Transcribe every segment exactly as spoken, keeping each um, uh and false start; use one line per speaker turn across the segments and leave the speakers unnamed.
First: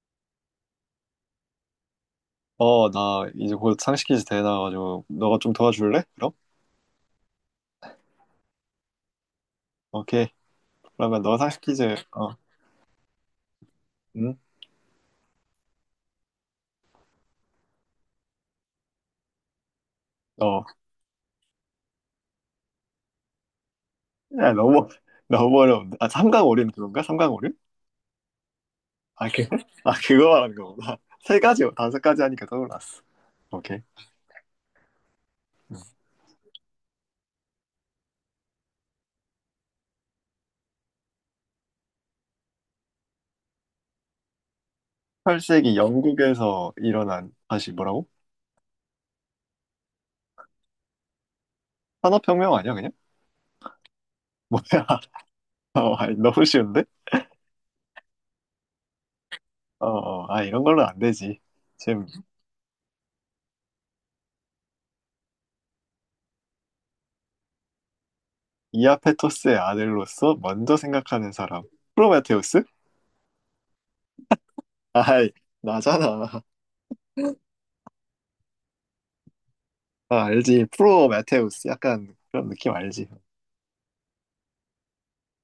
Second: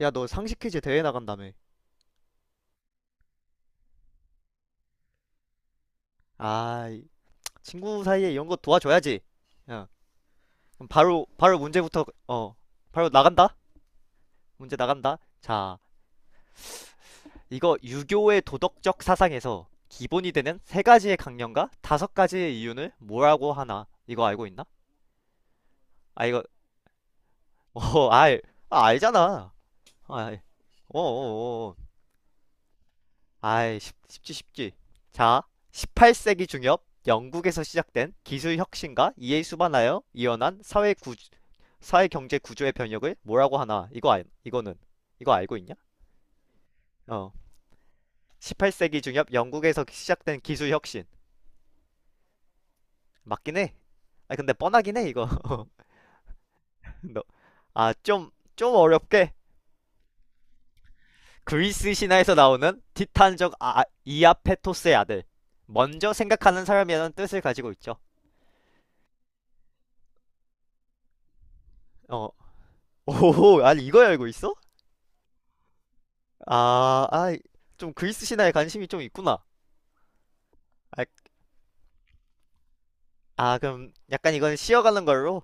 야, 너 상식 퀴즈 대회 나간다며.
어, 나 이제 곧 상식 퀴즈 대회 나가지고 너가 좀 도와줄래? 그럼?
아, 친구 사이에 이런 거 도와줘야지. 야,
오케이.
그럼
그러면
바로,
너
바로
상식 퀴즈
문제부터,
어,
어, 바로 나간다?
응?
문제 나간다? 자, 이거 유교의 도덕적 사상에서 기본이 되는
어.
세 가지의 강령과 다섯 가지의 이윤을 뭐라고 하나? 이거 알고
야,
있나?
너무 너무 어려운데. 아,
아, 이거,
삼강오륜 그건가? 삼강오륜?
어, 알, 아,
아, 그,
알잖아.
아,
아,
그거 말하는 거구나.
어, 어,
세 가지,
어. 어.
다섯 가지 하니까 떠올랐어.
아이,
오케이.
쉽, 쉽지, 쉽지. 자, 십팔 세기 중엽 영국에서 시작된 기술 혁신과 이에 수반하여 이어난 사회 사회 경제 구조의 변혁을 뭐라고 하나? 이거 알, 이거는 이거 알고 있냐?
십팔 세기 영국에서 일어난
어.
다시 뭐라고?
십팔 세기 중엽 영국에서 시작된 기술 혁신.
산업혁명 아니야, 그냥?
맞긴 해. 아, 근데
뭐야?
뻔하긴 해 이거.
어, 아니, 너무 쉬운데?
너, 아, 좀, 좀 어렵게.
어, 어, 아, 이런 걸로 안 되지.
그리스
지금.
신화에서 나오는 티탄족, 아, 이아페토스의 아들. 먼저 생각하는 사람이라는 뜻을 가지고 있죠.
이아페토스의 아들로서 먼저 생각하는 사람.
어.
프로메테우스?
오, 아니, 이걸 알고 있어?
아, 아이, 나잖아.
아, 아, 좀 그리스 신화에 관심이 좀 있구나.
아, 알지.
아,
프로 메테우스. 약간 그런 느낌 알지.
아, 그럼 약간 이건 쉬어가는 걸로.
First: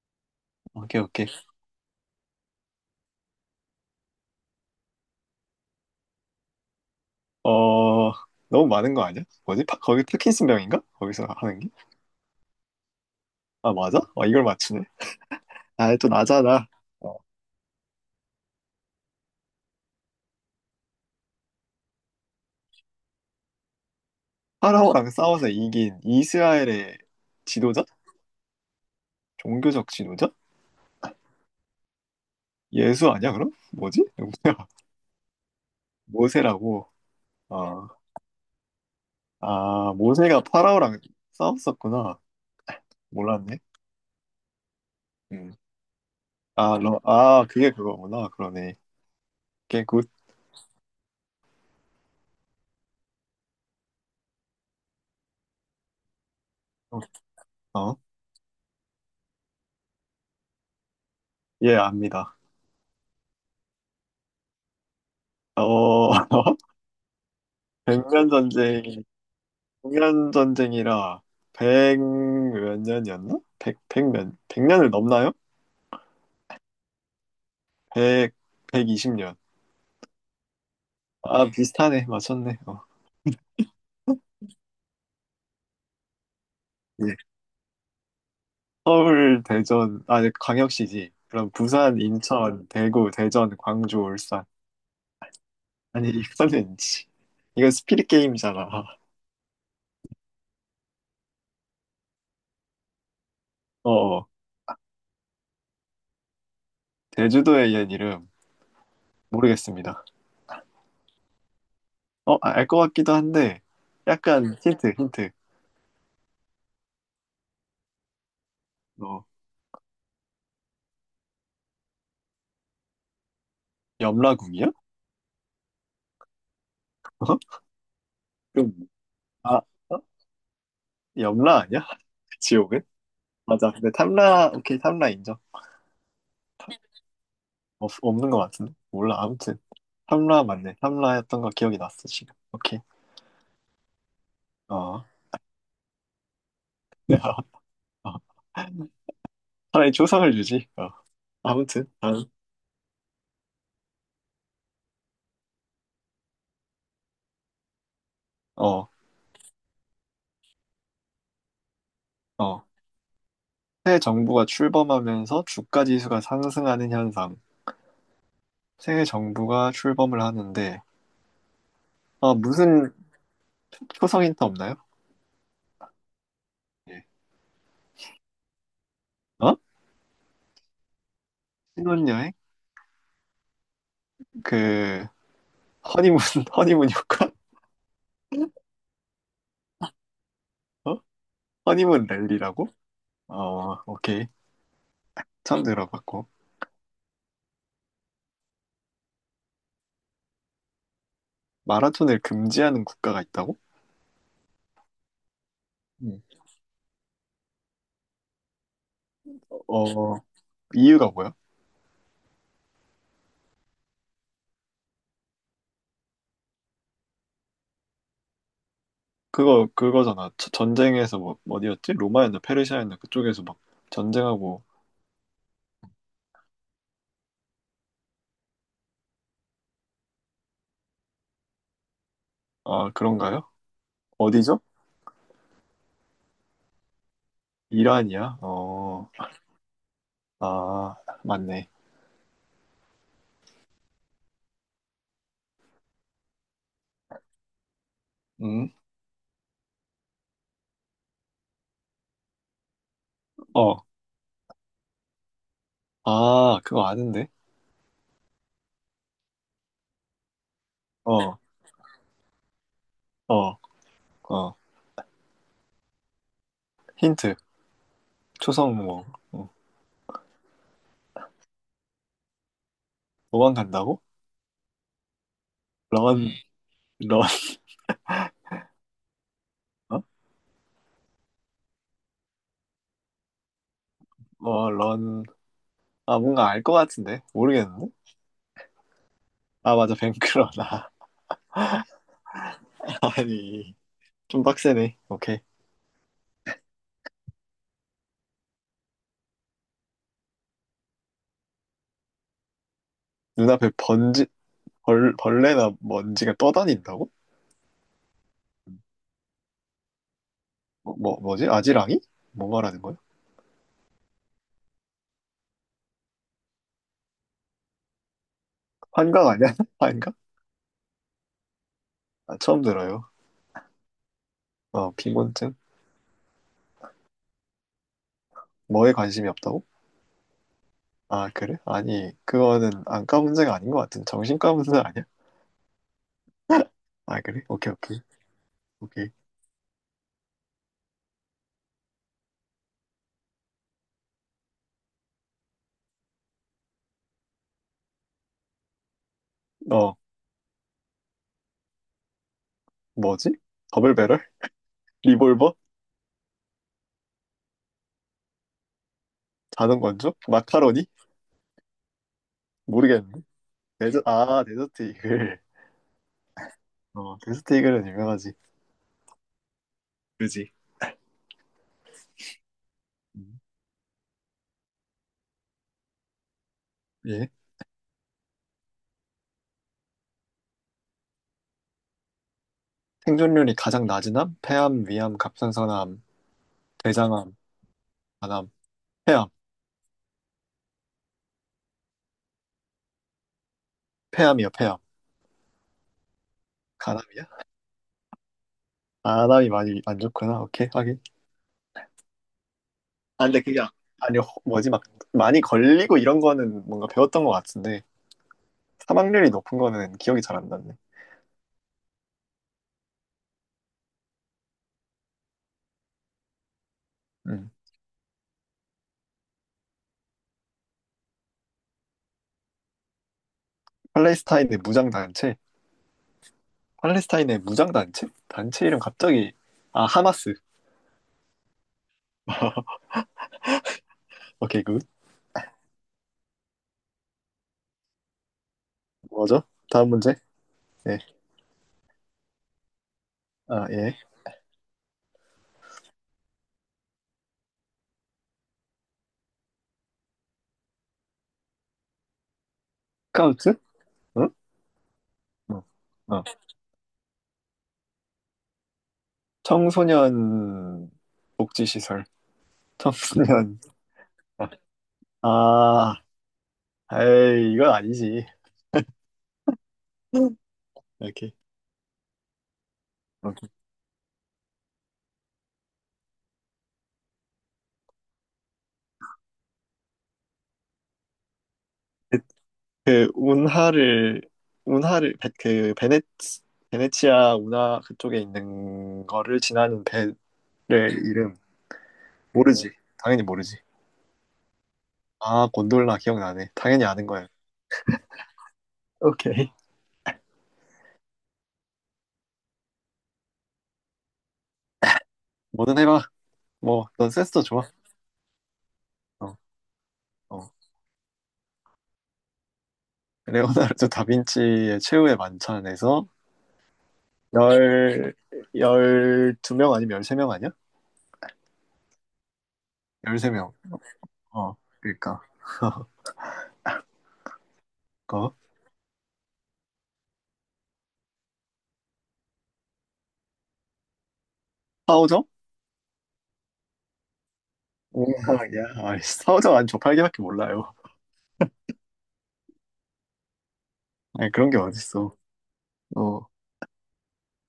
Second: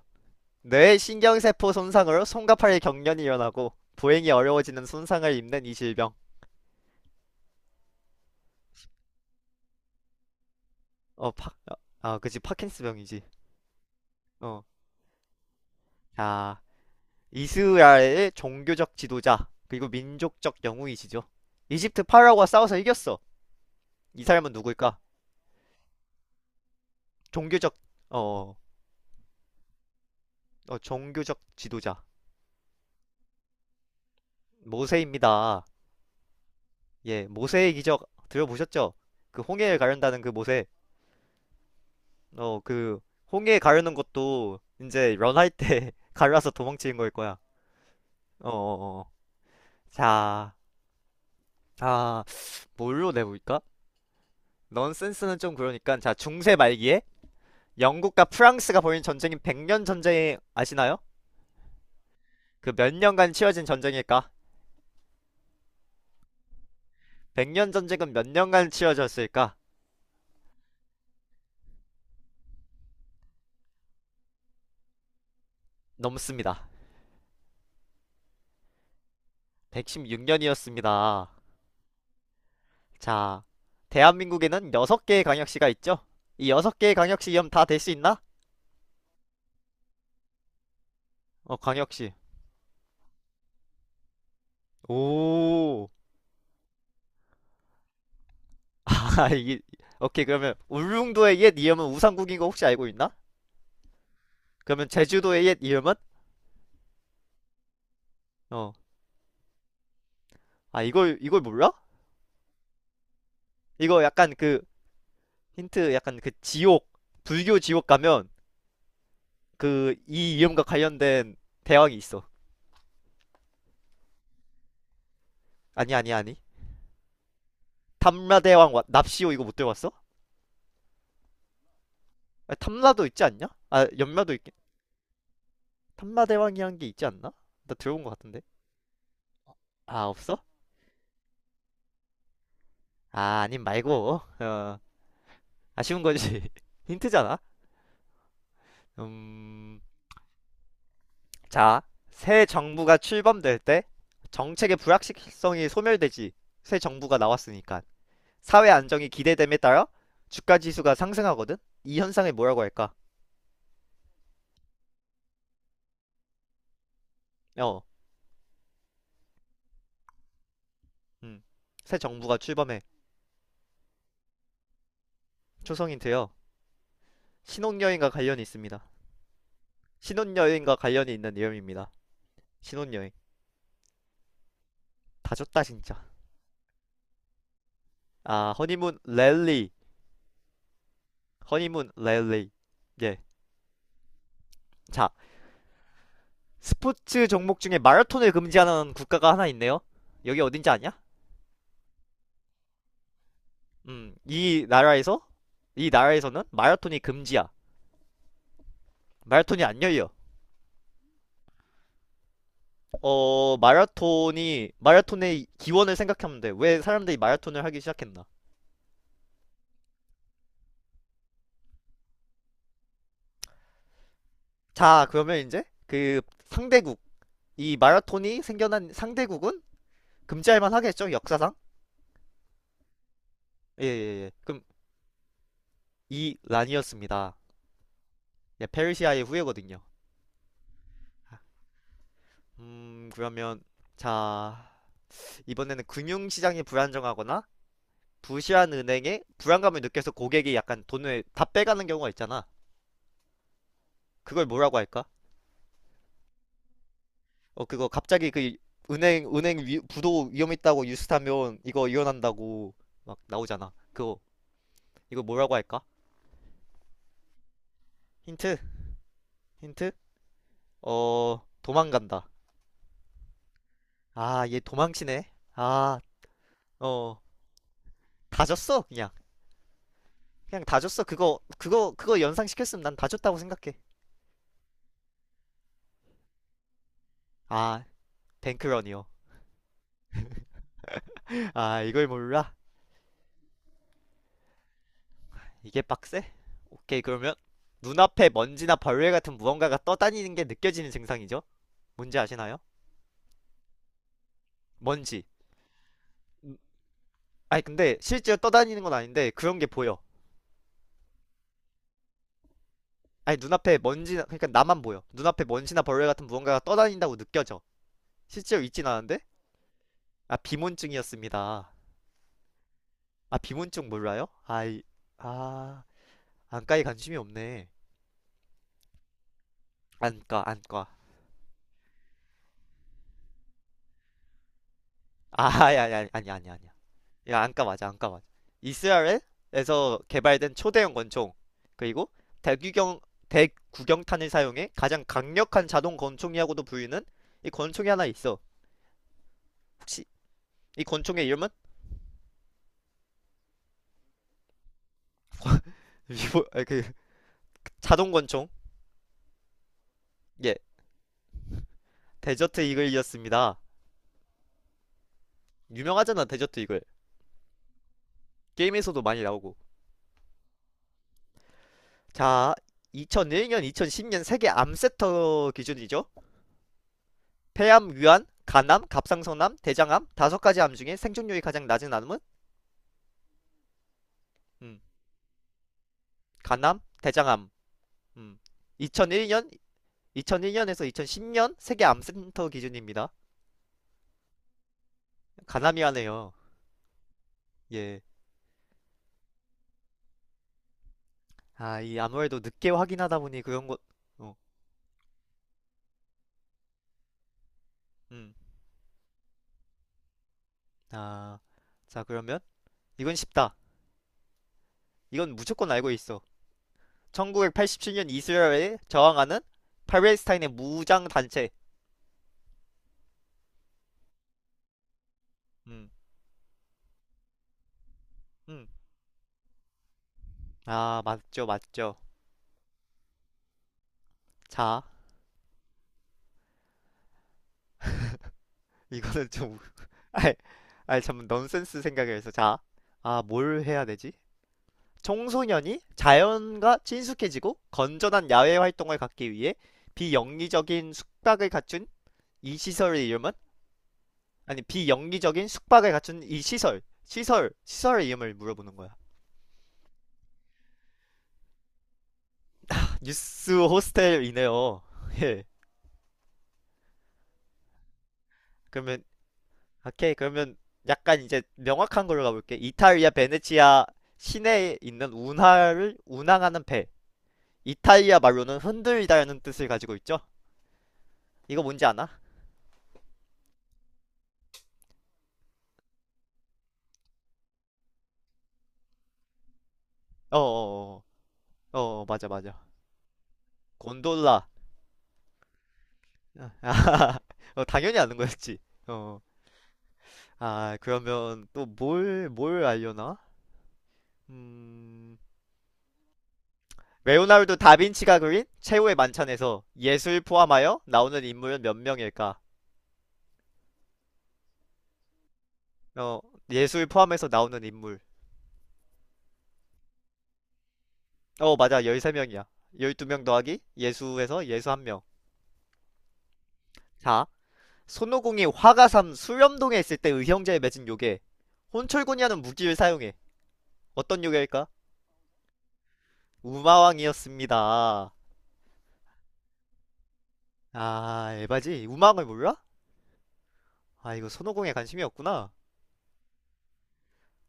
뇌
오케이, 오케이.
신경세포 손상으로 손과 팔의 경련이 일어나고 보행이 어려워지는 손상을 입는 이 질병.
어, 너무 많은 거 아니야? 뭐지? 파- 거기 파킨슨 병인가? 거기서
어, 파,
하는 게?
아, 아, 그지 파킨스병이지.
아, 맞아? 어, 이걸
어,
맞추네. 아, 또
자,
나잖아. 어,
이스라엘의 종교적 지도자 그리고 민족적 영웅이시죠. 이집트 파라오와 싸워서 이겼어. 이 사람은 누구일까?
파라오랑 싸워서 이긴 이스라엘의
종교적.
지도자?
어,
종교적 지도자?
어 종교적 지도자.
예수 아니야, 그럼? 뭐지? 누구야?
모세입니다.
모세라고.
예, 모세의
어,
기적 들어보셨죠? 그 홍해를
아,
가른다는 그
모세가
모세.
파라오랑 싸웠었구나.
어, 그,
몰랐네.
홍해 가르는 것도 이제 런할
음.
때 갈라서
아,
도망치는
러,
거일 거야.
아, 그게 그거구나.
어,
그러네.
어, 어.
게 굿.
자, 아, 뭘로 내볼까? 넌센스는 좀 그러니까, 자, 중세 말기에
어.
영국과 프랑스가 벌인 전쟁인 백년 전쟁 아시나요?
예, 압니다.
그 몇 년간 치러진 전쟁일까?
어,
백년 전쟁은 몇
백년
년간
전쟁이,
치러졌을까?
백년 전쟁이라, 백 몇 년이었나? 백, 백 몇, 백 년을 넘나요?
넘습니다.
백, 백이십 년.
백십육 년이었습니다.
아, 비슷하네. 맞췄네. 어,
자, 대한민국에는 여섯 개의 광역시가 있죠? 이 여섯 개의
예.
광역시 이름 다될 수 있나?
서울, 대전, 아, 네, 광역시지. 그럼
어,
부산,
광역시.
인천, 대구, 대전, 광주, 울산.
오,
아니, 이거는, 지- 이건 스피릿 게임이잖아.
아, 이게, 오케이, 그러면 울릉도의 옛 이름은 우산국인 거 혹시 알고 있나?
어, 어.
그러면 제주도의 옛 이름은?
제주도의 옛 이름,
어.
모르겠습니다.
아, 이걸, 이걸 몰라?
어, 알 것 같기도 한데,
이거 약간
약간
그,
힌트, 힌트.
힌트, 약간 그 지옥, 불교 지옥 가면,
어,
그, 이 이름과 관련된 대왕이 있어.
염라궁이요?
아니, 아니, 아니.
어? 그럼.
탐라대왕, 와- 납시오, 이거 못
아,
들어봤어?
어? 염라 아니야?
아,
지옥은?
탐라도 있지 않냐?
맞아.
아,
근데
연마도
탐라,
있긴.
오케이, 탐라 인정.
탐라대왕이란 게 있지 않나? 나
없,
들어본 것
없는 것
같은데.
같은데? 몰라. 아무튼.
아, 없어?
탐라 맞네. 탐라였던 거 기억이 났어, 지금. 오케이.
아, 아님 말고. 어,
어.
아쉬운 거지. 힌트잖아?
어,
음.
차라리 초상을 주지. 어.
자,
아무튼. 다음.
새 정부가 출범될 때 정책의 불확실성이 소멸되지, 새 정부가 나왔으니까 사회
어,
안정이 기대됨에 따라 주가 지수가 상승하거든. 이 현상을 뭐라고
어.
할까?
새 정부가 출범하면서 주가 지수가 상승하는 현상.
어,
새 정부가 출범을 하는데,
음, 새
어,
정부가 출범해.
무슨 초성 힌트 없나요?
초성인되요.
예.
신혼여행과 관련이 있습니다.
어?
신혼여행과 관련이 있는 내용입니다.
신혼여행?
신혼여행.
그,
다 줬다 진짜.
허니문, 허니문 효과?
아, 허니문 랠리,
어?
허니문
허니문
랠리.
랠리라고?
예,
어, 오케이.
자,
처음 들어봤고.
스포츠 종목 중에 마라톤을 금지하는 국가가 하나 있네요. 여기 어딘지 아냐?
마라톤을 금지하는 국가가 있다고?
음, 이 나라에서 이 나라에서는 마라톤이 금지야.
응.
마라톤이 안 열려.
어, 이유가 뭐야?
어, 마라톤이 마라톤의 기원을 생각하면 돼. 왜 사람들이 마라톤을 하기 시작했나?
그거, 그거잖아. 저- 전쟁에서 뭐, 어디였지? 로마였나, 페르시아였나, 그쪽에서 막 전쟁하고,
자, 그러면 이제 그 상대국 이 마라톤이 생겨난 상대국은 금지할 만하겠죠? 역사상?
아, 그런가요?
예, 예, 예.
어디죠?
그럼 이 란이었습니다.
이란이야?
예,
어,
페르시아의 후예거든요.
아, 맞네.
음, 그러면 자, 이번에는 금융시장이 불안정하거나
음,
부실한 은행에 불안감을 느껴서 고객이 약간 돈을 다 빼가는 경우가 있잖아.
어,
그걸 뭐라고 할까?
아, 그거 아는데?
어, 그거 갑자기 그 은행, 은행 위, 부도 위험 있다고
어,
뉴스타면 이거 이혼한다고 막
어,
나오잖아. 그거,
어.
이거 뭐라고 할까?
힌트.
힌트?
초성 뭐, 어,
힌트? 어, 도망간다.
도망간다고?
아, 얘 도망치네. 아,
런, 음.
어,
런,
다 줬어, 그냥.
어?
그냥 다 줬어. 그거, 그거, 그거 연상시켰으면 난 다 줬다고 생각해.
어, 런. 아, 뭔가 알 것 같은데?
아,
모르겠는데?
뱅크런이요.
아, 맞아. 뱅크러나.
아, 이걸 몰라?
아니, 좀 빡세네. 오케이.
이게 빡세? 오케이, 그러면 눈앞에 먼지나 벌레 같은 무언가가 떠다니는 게 느껴지는 증상이죠? 뭔지 아시나요?
눈앞에 번지, 벌,
먼지.
벌레나 먼지가 떠다닌다고?
아니, 근데 실제로 떠다니는 건 아닌데 그런 게 보여.
뭐, 뭐, 뭐지? 아지랑이? 뭐 말하는 거야?
아니, 눈앞에 먼지나, 그러니까 나만 보여. 눈앞에 먼지나 벌레 같은 무언가가 떠다닌다고 느껴져. 실제로 있진 않은데?
환각 아니야? 환각?
아, 비문증이었습니다.
아, 처음 들어요.
아, 비문증 몰라요? 아이.
어, 빈곤증?
아, 안과에 관심이 없네.
뭐에 관심이 없다고?
안과, 안과.
아, 그래? 아니, 그거는 안과 문제가 아닌 것 같은데. 정신과 문제 아니야?
아아 아니, 아니, 아니, 아니, 아니야.
아,
야,
그래?
안과
오케이,
맞아,
오케이.
안과 맞아.
오케이.
이스라엘에서 개발된 초대형 권총, 그리고 대규경 대구경탄을 사용해 가장 강력한 자동 권총이라고도 불리는 이 권총이 하나 있어.
어,
혹시 이 권총의 이름은,
뭐지? 더블배럴? 리볼버?
리보 아 그 자동 권총.
자동건조?
예,
마카로니?
데저트
모르겠는데.
이글이었습니다.
데저, 아, 데저트 이글.
유명하잖아 데저트 이글.
어, 데저트 이글은 유명하지.
게임에서도 많이 나오고.
그지?
자,
음.
이천일 년, 이천십 년 세계 암센터 기준이죠.
예.
폐암, 위암, 간암, 갑상선암, 대장암 다섯 가지 암 중에 생존율이 가장 낮은 암은,
생존율이 가장 낮은 암?
음,
폐암, 위암, 갑상선암,
간암,
대장암,
대장암. 음.
간암, 폐암.
이천일 년, 이천일 년에서 이천십 년 세계 암센터 기준입니다.
폐암이요, 폐암.
간암이하네요.
간암이야?
예.
간암이 많이 안 좋구나. 오케이, 하긴.
아, 이 아무래도 늦게 확인하다
아, 근데
보니
그게,
그런
아-
것,
아니,
어,
허- 뭐지, 막, 많이 걸리고 이런 거는 뭔가 배웠던 것 같은데,
음.
사망률이 높은 거는 기억이 잘 안 났네.
아, 자, 그러면 이건 쉽다. 이건 무조건 알고 있어.
음.
천구백팔십칠 년 이스라엘에 저항하는 팔레스타인의 무장 단체.
팔레스타인의 무장단체?
음,
팔레스타인의 무장단체?
음.
단체 이름 갑자기, 아, 하마스.
아, 맞죠, 맞죠.
오케이, 굿.
자, 이거는
뭐죠?
좀,
다음 문제?
아이,
예.
아이, 참, 넌센스 생각을 해서. 자, 아, 뭘
아,
해야
예.
되지? 청소년이 자연과 친숙해지고 건전한 야외 활동을 갖기 위해 비영리적인 숙박을 갖춘 이 시설의 이름은.
스카우트? 응?
아니, 비영리적인
응.
숙박을 갖춘
어.
이 시설 시설 시설의 이름을 물어보는 거야.
청소년 복지시설.
뉴스
청소년.
호스텔이네요. 예.
아, 에이, 이건 아니지.
그러면, 오케이, 그러면 약간
이렇게.
이제 명확한 걸로 가볼게. 이탈리아
오케이.
베네치아 시내에 있는 운하를 운항하는 배, 이탈리아 말로는 흔들리다라는 뜻을 가지고 있죠. 이거 뭔지 아나?
그, 운하를, 운하를, 베- 그, 베네, 베네치아 운하 그쪽에 있는 거를 지나는 배의
어어어 어,
이름.
어, 어, 어, 맞아, 맞아.
모르지. 당연히 모르지.
곤돌라.
아, 곤돌라 기억나네. 당연히 아는 거야.
어, 당연히 아는 거였지. 어.
오케이.
아, 그러면 또 뭘 뭘 알려나? 음.
뭐든 해봐. 뭐, 넌 센스도
레오나르도
좋아.
다빈치가 그린 최후의
어,
만찬에서 예술
어.
포함하여 나오는 인물은 몇 명일까?
레오나르도 다빈치의 최후의 만찬에서
어, 예술 포함해서 나오는 인물.
열, 열두 명 아니면 열세 명 아니야?
어, 맞아. 열세 명이야. 열두 명
열세 명.
더하기 예수에서
어,
예수 한명.
그러니까.
자,
그
손오공이 화가삼 수렴동에 있을 때 의형제에 맺은 요괴. 혼철군이 하는 무기를 사용해. 어떤 요괴일까?
사오정?
우마왕이었습니다.
야 아이, 사오정 안 저팔개밖에 몰라요.
아, 에바지? 우마왕을 몰라? 아, 이거
아니, 그런 게
손오공에 관심이
어딨어.
없구나.
어,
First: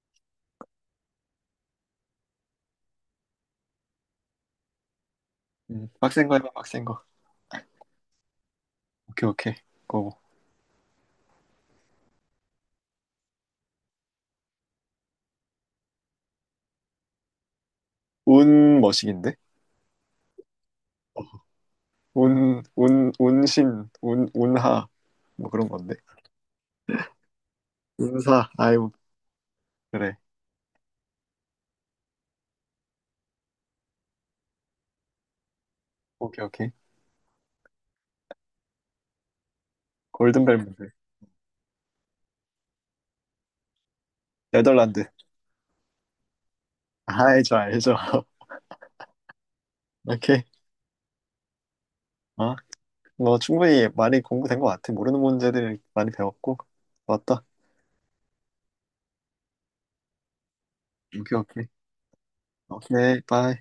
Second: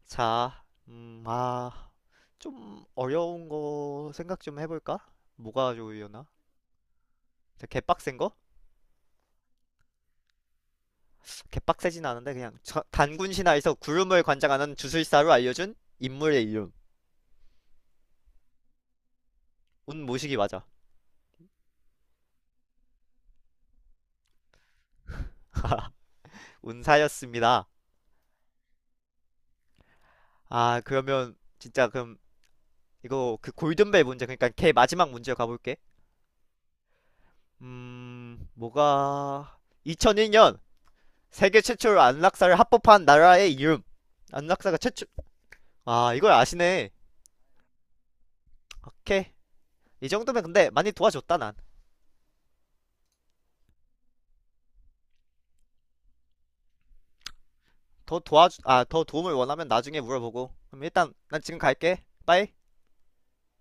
자, 음, 아. 좀 어려운 거 생각 좀 해볼까? 뭐가
음,
좋으려나?
빡센 거 해봐, 빡센 거.
개빡센 거?
오케이, 오케이. 고.
개빡세진 않은데 그냥 저- 단군 신화에서 구름을 관장하는 주술사로 알려준 인물의 이름.
운 머신인데?
운 모시기 맞아.
운, 운, 운신, 운, 운하. 뭐 그런 건데.
운사였습니다.
운사, 아이고, 그래.
아, 그러면 진짜, 그럼 이거 그 골든벨 문제, 그러니까 걔 마지막 문제 가볼게.
오케이, 오케이.
음 뭐가 이천일 년
골든벨 문제.
세계 최초로 안락사를 합법한 나라의 이름. 안락사가
네덜란드.
최초. 아, 이걸 아시네.
알죠, 알죠.
오케이. 이
오케이.
정도면 근데 많이 도와줬다 난.
어? 뭐 충분히 많이 공부된 것 같아. 모르는 문제들 많이 배웠고. 맞다.
더 도와주, 아, 더 도움을 원하면 나중에 물어보고. 그럼 일단
오케이,
난 지금
오케이.
갈게. 빠이.
오케이, 바이.